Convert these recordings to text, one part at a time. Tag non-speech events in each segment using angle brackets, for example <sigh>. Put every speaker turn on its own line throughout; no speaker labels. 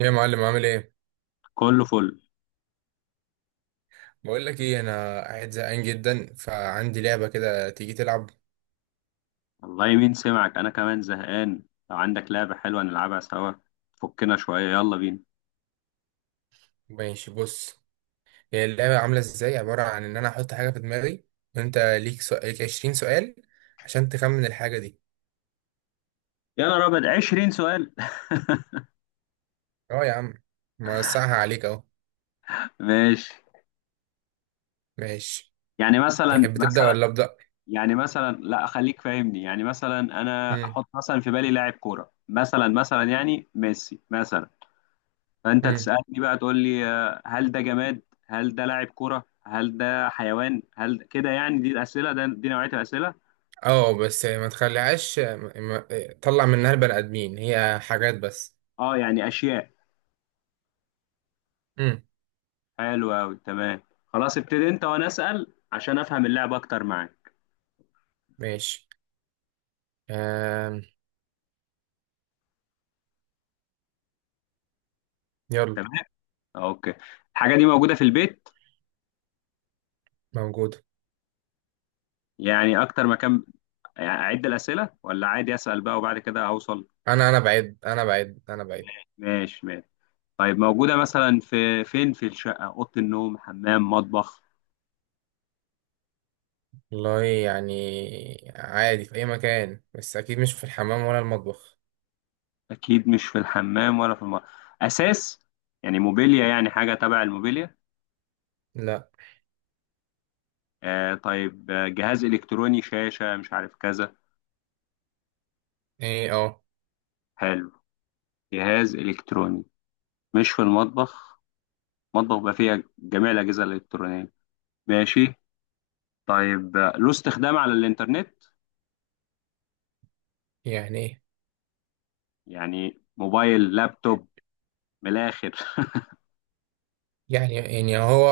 ايه يا معلم، عامل ايه؟
كله فل.
بقول لك ايه، انا قاعد زهقان جدا، فعندي لعبه كده، تيجي تلعب؟
والله مين سمعك، انا كمان زهقان. لو عندك لعبة حلوة نلعبها سوا. فكنا شوية، يلا بينا.
ماشي، بص. هي اللعبه عامله ازاي، عباره عن ان انا احط حاجه في دماغي، وانت ليك سؤال، ليك 20 سؤال عشان تخمن الحاجه دي.
يا نهار ابيض، 20 سؤال!
اه يا عم، موسعها عليك اهو.
<laughs> ماشي.
ماشي.
يعني مثلا
تحب تبدا
مثلا
ولا ابدا؟
يعني مثلا لا، خليك فاهمني. يعني مثلا انا
امم.
احط مثلا في بالي لاعب كورة، مثلا يعني ميسي مثلا. فانت
امم.
تسألني بقى، تقول لي هل ده جماد، هل ده لاعب كورة، هل ده حيوان، هل كده. يعني دي الأسئلة، ده دي نوعية الأسئلة.
اه، بس ما تخليهاش ما... ما... طلع منها البني ادمين، هي حاجات بس.
اه يعني أشياء.
امم.
حلو أوي، تمام. خلاص ابتدي أنت وأنا أسأل عشان أفهم اللعب أكتر معاك.
ماشي. آم... يلا.
تمام، أوكي. الحاجة دي موجودة في البيت؟
موجود.
يعني أكتر مكان. يعني أعد الأسئلة ولا عادي أسأل بقى وبعد كده أوصل؟
انا بعد، انا بعد، انا بعد.
ماشي ماشي. طيب موجودة مثلا في فين؟ في الشقة، أوضة النوم، حمام، مطبخ؟
والله يعني عادي، في أي مكان، بس أكيد مش في الحمام ولا المطبخ.
أكيد مش في الحمام ولا في المطبخ أساس. يعني موبيليا، يعني حاجة تبع الموبيليا؟
لا.
آه طيب، جهاز إلكتروني، شاشة، مش عارف كذا.
إيه، أه.
حلو، جهاز إلكتروني مش في المطبخ. مطبخ بيبقى فيها جميع الأجهزة الإلكترونية. ماشي. طيب له استخدام على الإنترنت؟
يعني إيه؟
يعني موبايل، لابتوب، من الآخر. <laughs>
يعني هو،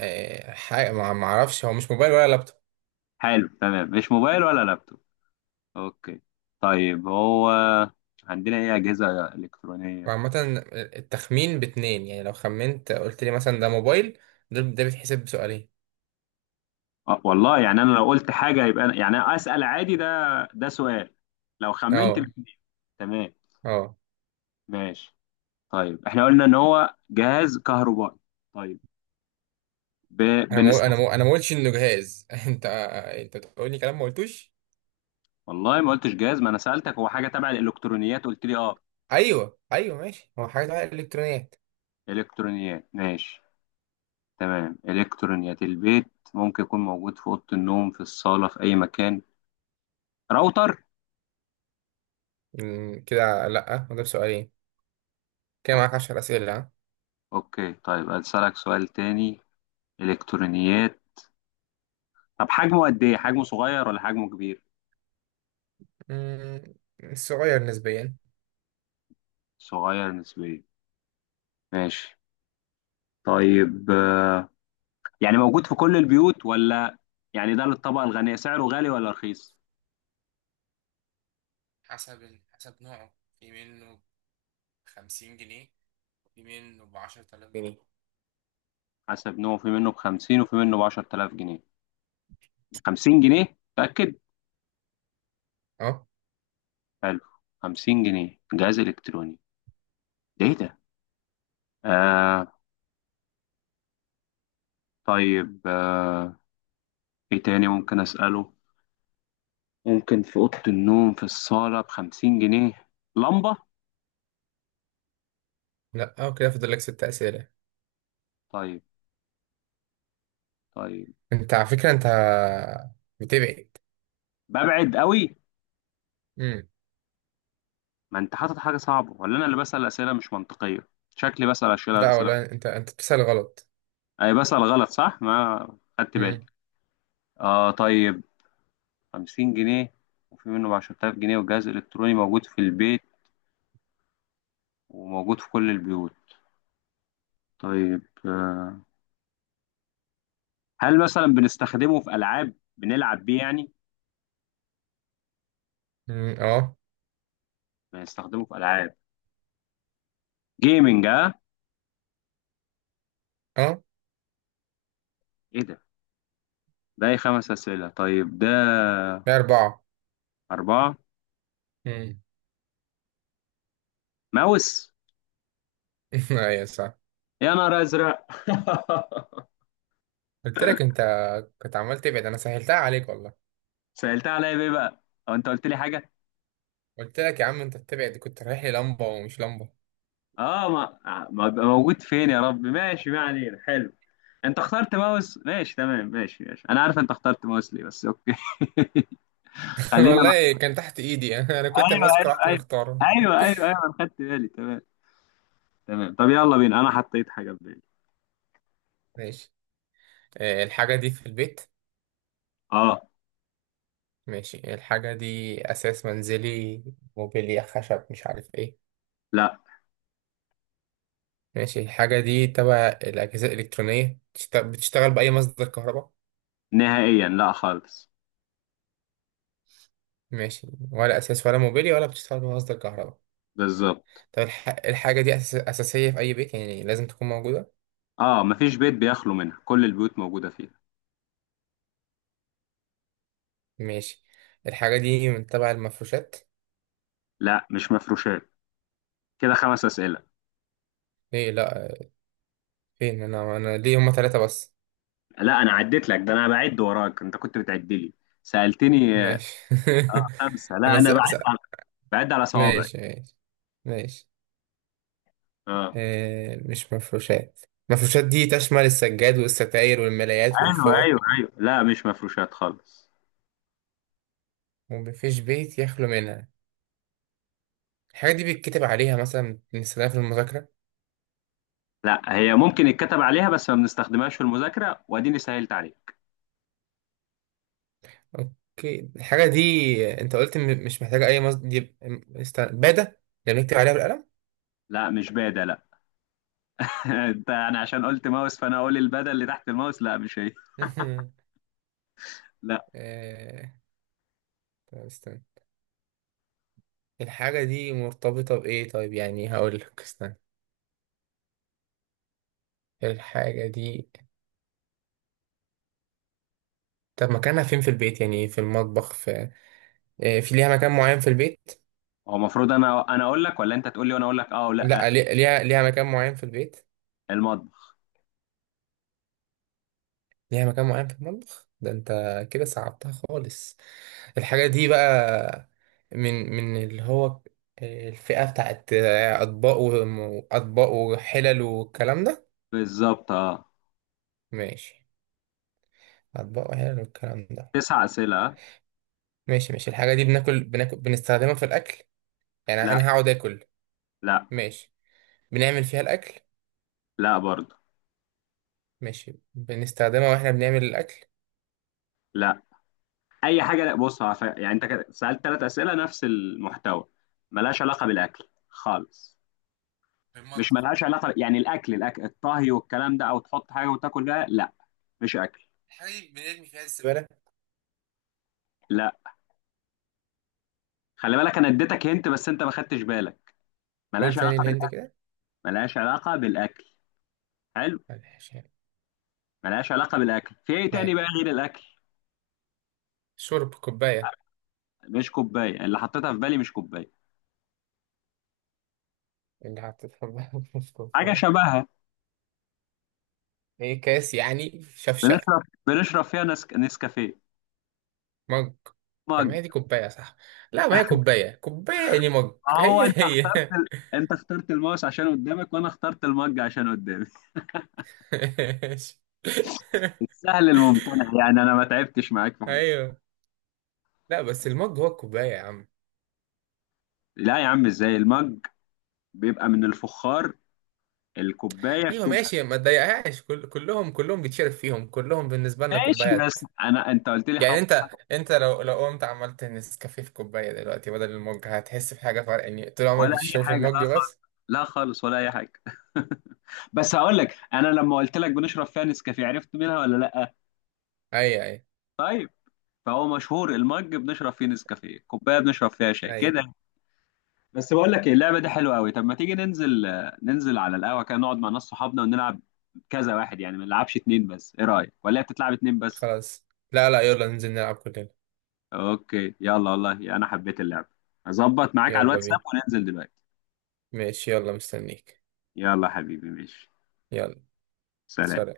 حاجة ما أعرفش، هو مش موبايل ولا لابتوب.
حلو تمام، مش موبايل ولا لابتوب. أوكي، طيب هو عندنا إيه أجهزة إلكترونية؟
وعامة، التخمين باتنين يعني، لو خمنت قلت لي مثلا ده موبايل، ده بيتحسب بسؤالين.
أه والله يعني أنا لو قلت حاجة يبقى أنا يعني أسأل عادي، ده ده سؤال لو خمنت
أه.
الاتنين. تمام.
أه.
ماشي. طيب إحنا قلنا إن هو جهاز كهربائي. طيب ب...
أنا ما أنا
بنستخدمه.
ما أنا ما قلتش إنه جهاز. <laughs> أنت بتقول لي كلام ما قلتوش.
والله ما قلتش جهاز، ما انا سألتك هو حاجة تبع الالكترونيات قلت لي اه.
أيوه، أيوه، ماشي، هو حاجة إلكترونيات.
الكترونيات ماشي. تمام، الكترونيات البيت. ممكن يكون موجود في اوضة النوم، في الصالة، في اي مكان. راوتر؟
مم، كده لأ، وده بسؤالين. كده معاك
اوكي
10 أسئلة، ها.
اوكي، طيب اسألك سؤال تاني. الكترونيات. طب حجمه قد ايه؟ حجمه صغير ولا حجمه كبير؟
مم، صغير نسبيا.
صغير نسبيا، ماشي. طيب يعني موجود في كل البيوت ولا يعني ده للطبقة الغنية؟ سعره غالي ولا رخيص؟
حسب نوعه. في منه ب50 جنيه، في منه ب10,000 جنيه.
حسب نوعه، في منه ب50 وفي منه ب10000 جنيه. 50 جنيه متأكد.
اه.
حلو، 50 جنيه جهاز إلكتروني، ده إيه ده؟ آه طيب آه إيه تاني ممكن أسأله؟ ممكن في أوضة النوم، في الصالة، ب50 جنيه. لمبة؟
لا، اه، كده فاضل لك ست اسئله.
طيب طيب.
انت على فكره، انت بتبعد.
ببعد قوي.
امم.
ما أنت حاطط حاجة صعبة ولا أنا اللي بسأل أسئلة مش منطقية؟ شكلي بسأل أسئلة
لا
أسئلة
والله، انت بتسال غلط.
أي بسأل غلط صح؟ ما خدت بالي.
امم.
طيب 50 جنيه، وفي منه ب10000 جنيه، وجهاز إلكتروني موجود في البيت وموجود في كل البيوت. طيب هل مثلا بنستخدمه في العاب، بنلعب بيه يعني؟
اه.
بنستخدمه في العاب، جيمنج، اه.
اه.
ايه ده؟ ده 5 اسئله؟ طيب ده.
لا، اربعه.
4.
امم.
ماوس؟
<laughs> ايوه، صح.
يا نهار ازرق! <laughs>
قلت لك انت، كنت عمال تبعد، انا سهلتها عليك والله.
سالتها عليا بايه بقى؟ او انت قلت لي حاجه؟
قلت لك يا عم، انت بتبعد، كنت رايح لي لمبه ومش لمبه.
اه، ما بيبقى موجود فين؟ يا رب ماشي، ما علينا. حلو، انت اخترت ماوس. ماشي تمام، ماشي ماشي، انا عارف انت اخترت ماوس ليه بس، اوكي. <laughs>
<laughs>
خلينا مع...
والله كان تحت ايدي، <laughs> انا كنت
ايوه
ماسكه
ايوه
رحت
ايوه،
مختاره.
ايوه ايوه ايوه، انا خدت بالي. تمام. تمام، طب يلا بينا انا حطيت حاجه في بالي.
<laughs> ماشي. الحاجة دي في البيت.
اه.
ماشي، الحاجة دي أساس منزلي، موبيليا، خشب، مش عارف إيه؟
لا.
ماشي، الحاجة دي تبع الأجهزة الإلكترونية، بتشتغل بأي مصدر كهرباء؟
نهائيا لا خالص.
ماشي، ولا أساس ولا موبيليا ولا بتشتغل بمصدر كهرباء.
بالظبط.
طب الحاجة دي أساسية في أي بيت، يعني لازم تكون موجودة.
اه، مفيش بيت بيخلو منها، كل البيوت موجودة فيها.
ماشي، الحاجة دي من تبع المفروشات؟
لا مش مفروشات. كده 5 أسئلة.
إيه؟ لأ. فين؟ أنا ليه هما تلاتة بس؟
لا أنا عديت لك ده، أنا بعد وراك أنت كنت بتعد لي. سألتني
ماشي.
5.
<laughs>
لا
أنا س...
أنا بعد
س...
على، بعد على صوابعي.
ماشي ماشي. ماشي.
اه.
مش مفروشات. مفروشات دي تشمل السجاد والستاير والملايات
أيوه
والفوط،
أيوه أيوه، لا مش مفروشات خالص.
ومفيش بيت يخلو منها. الحاجة دي بيتكتب عليها، مثلا بنستخدمها في المذاكرة؟
لا هي ممكن يتكتب عليها بس ما بنستخدمهاش في المذاكرة، وأديني سهلت عليها.
اوكي، الحاجة دي، انت قلت مش محتاجة اي مصدر، دي بادة، اللي بنكتب عليها بالقلم.
لا مش بادة لا. <laughs> انا عشان قلت ماوس فانا اقول البدل اللي تحت الماوس، لا مش هي.
<laughs>
لا.
آه، طب استنى، الحاجة دي مرتبطة بإيه؟ طيب يعني هقول لك استنى. الحاجة دي، طب مكانها فين في البيت يعني، في المطبخ، في في، ليها مكان معين في البيت؟
هو المفروض انا اقول لك ولا انت تقول لي وانا اقول لك اه ولا؟
لا، ليها مكان معين في البيت.
المطبخ.
ليها مكان معين في المطبخ، ده انت كده صعبتها خالص. الحاجة دي بقى، من اللي هو الفئة بتاعت أطباق وأطباق وحلل والكلام ده.
بالظبط، اه.
ماشي، أطباق وحلل والكلام ده.
9 اسئله آه؟
ماشي، ماشي. الحاجة دي بناكل بنستخدمها في الأكل؟ يعني
لا.
أنا هقعد آكل؟
لا.
ماشي. بنعمل فيها الأكل؟
لا برضه.
ماشي، بنستخدمها وإحنا بنعمل الأكل؟
لا اي حاجه لا. بص يعني انت كده سالت 3 اسئله نفس المحتوى، ملهاش علاقه بالاكل خالص.
في
مش
المطبخ.
ملهاش علاقه، يعني الاكل الطهي والكلام ده، او تحط حاجه وتاكل بيها، لا مش اكل.
الحاجة دي بنرمي فيها الزبالة؟
لا، خلي بالك انا اديتك هنت بس انت ما خدتش بالك.
قول
ملهاش
تاني
علاقه
الهند
بالاكل.
كده.
ملهاش علاقه بالاكل. حلو.
معلش.
ملهاش علاقه بالاكل، في ايه تاني
يعني.
بقى غير الاكل؟
شرب، كوباية؟
مش كوبايه، اللي حطيتها في بالي مش كوبايه.
اللي حطيتها في <laughs>
حاجه
كوباية؟
شبهها.
ايه، كاس يعني؟ شفشق؟
بنشرب فيها نسكافيه.
مج؟ طب ما
مج.
هي دي كوباية، صح؟ لا، ما هي كوباية، كوباية يعني مج،
هو
هي
انت
هي.
اخترت انت اخترت الماوس عشان قدامك وانا اخترت المج عشان قدامي.
<laughs> ماشي.
<laughs> السهل الممتنع، يعني انا ما تعبتش معاك في حاجه.
ايوه. لا، بس المج هو الكوباية يا عم.
لا يا عم، ازاي المج بيبقى من الفخار، الكوبايه
ايوه،
بتبقى.
ماشي، ما تضايقهاش، كلهم بيتشرب فيهم، كلهم بالنسبة لنا
ماشي،
كوبايات.
بس انت قلت لي
يعني
هحط
انت
حاجه.
انت لو قمت عملت نسكافيه في كوباية دلوقتي بدل المج، هتحس بحاجة فرق يعني، طول عمرك
ولا اي
بتشربه في
حاجه،
المج
لا خالص.
بس.
لا خالص، ولا اي حاجه. <laughs> بس هقول لك، انا لما قلت لك بنشرب فيها نسكافيه عرفت منها ولا لا؟
ايوه، ايوه،
طيب. فهو مشهور المج بنشرب فيه نسكافيه، كوبايه بنشرب فيها شاي
ايوه.
كده. بس بقول لك ايه، اللعبه دي حلوه قوي. طب ما تيجي ننزل، ننزل على القهوه كده نقعد مع ناس صحابنا ونلعب كذا واحد، يعني ما نلعبش 2 بس. ايه رايك؟ ولا هي بتتلعب 2 بس؟
خلاص، لا، لا، يلا ننزل نلعب كلنا.
اوكي يلا، والله انا حبيت اللعبه. هظبط معاك على
يلا
الواتساب
بينا.
وننزل دلوقتي.
ماشي، يلا مستنيك.
يلا حبيبي، ماشي.
يلا.
سلام.
سلام.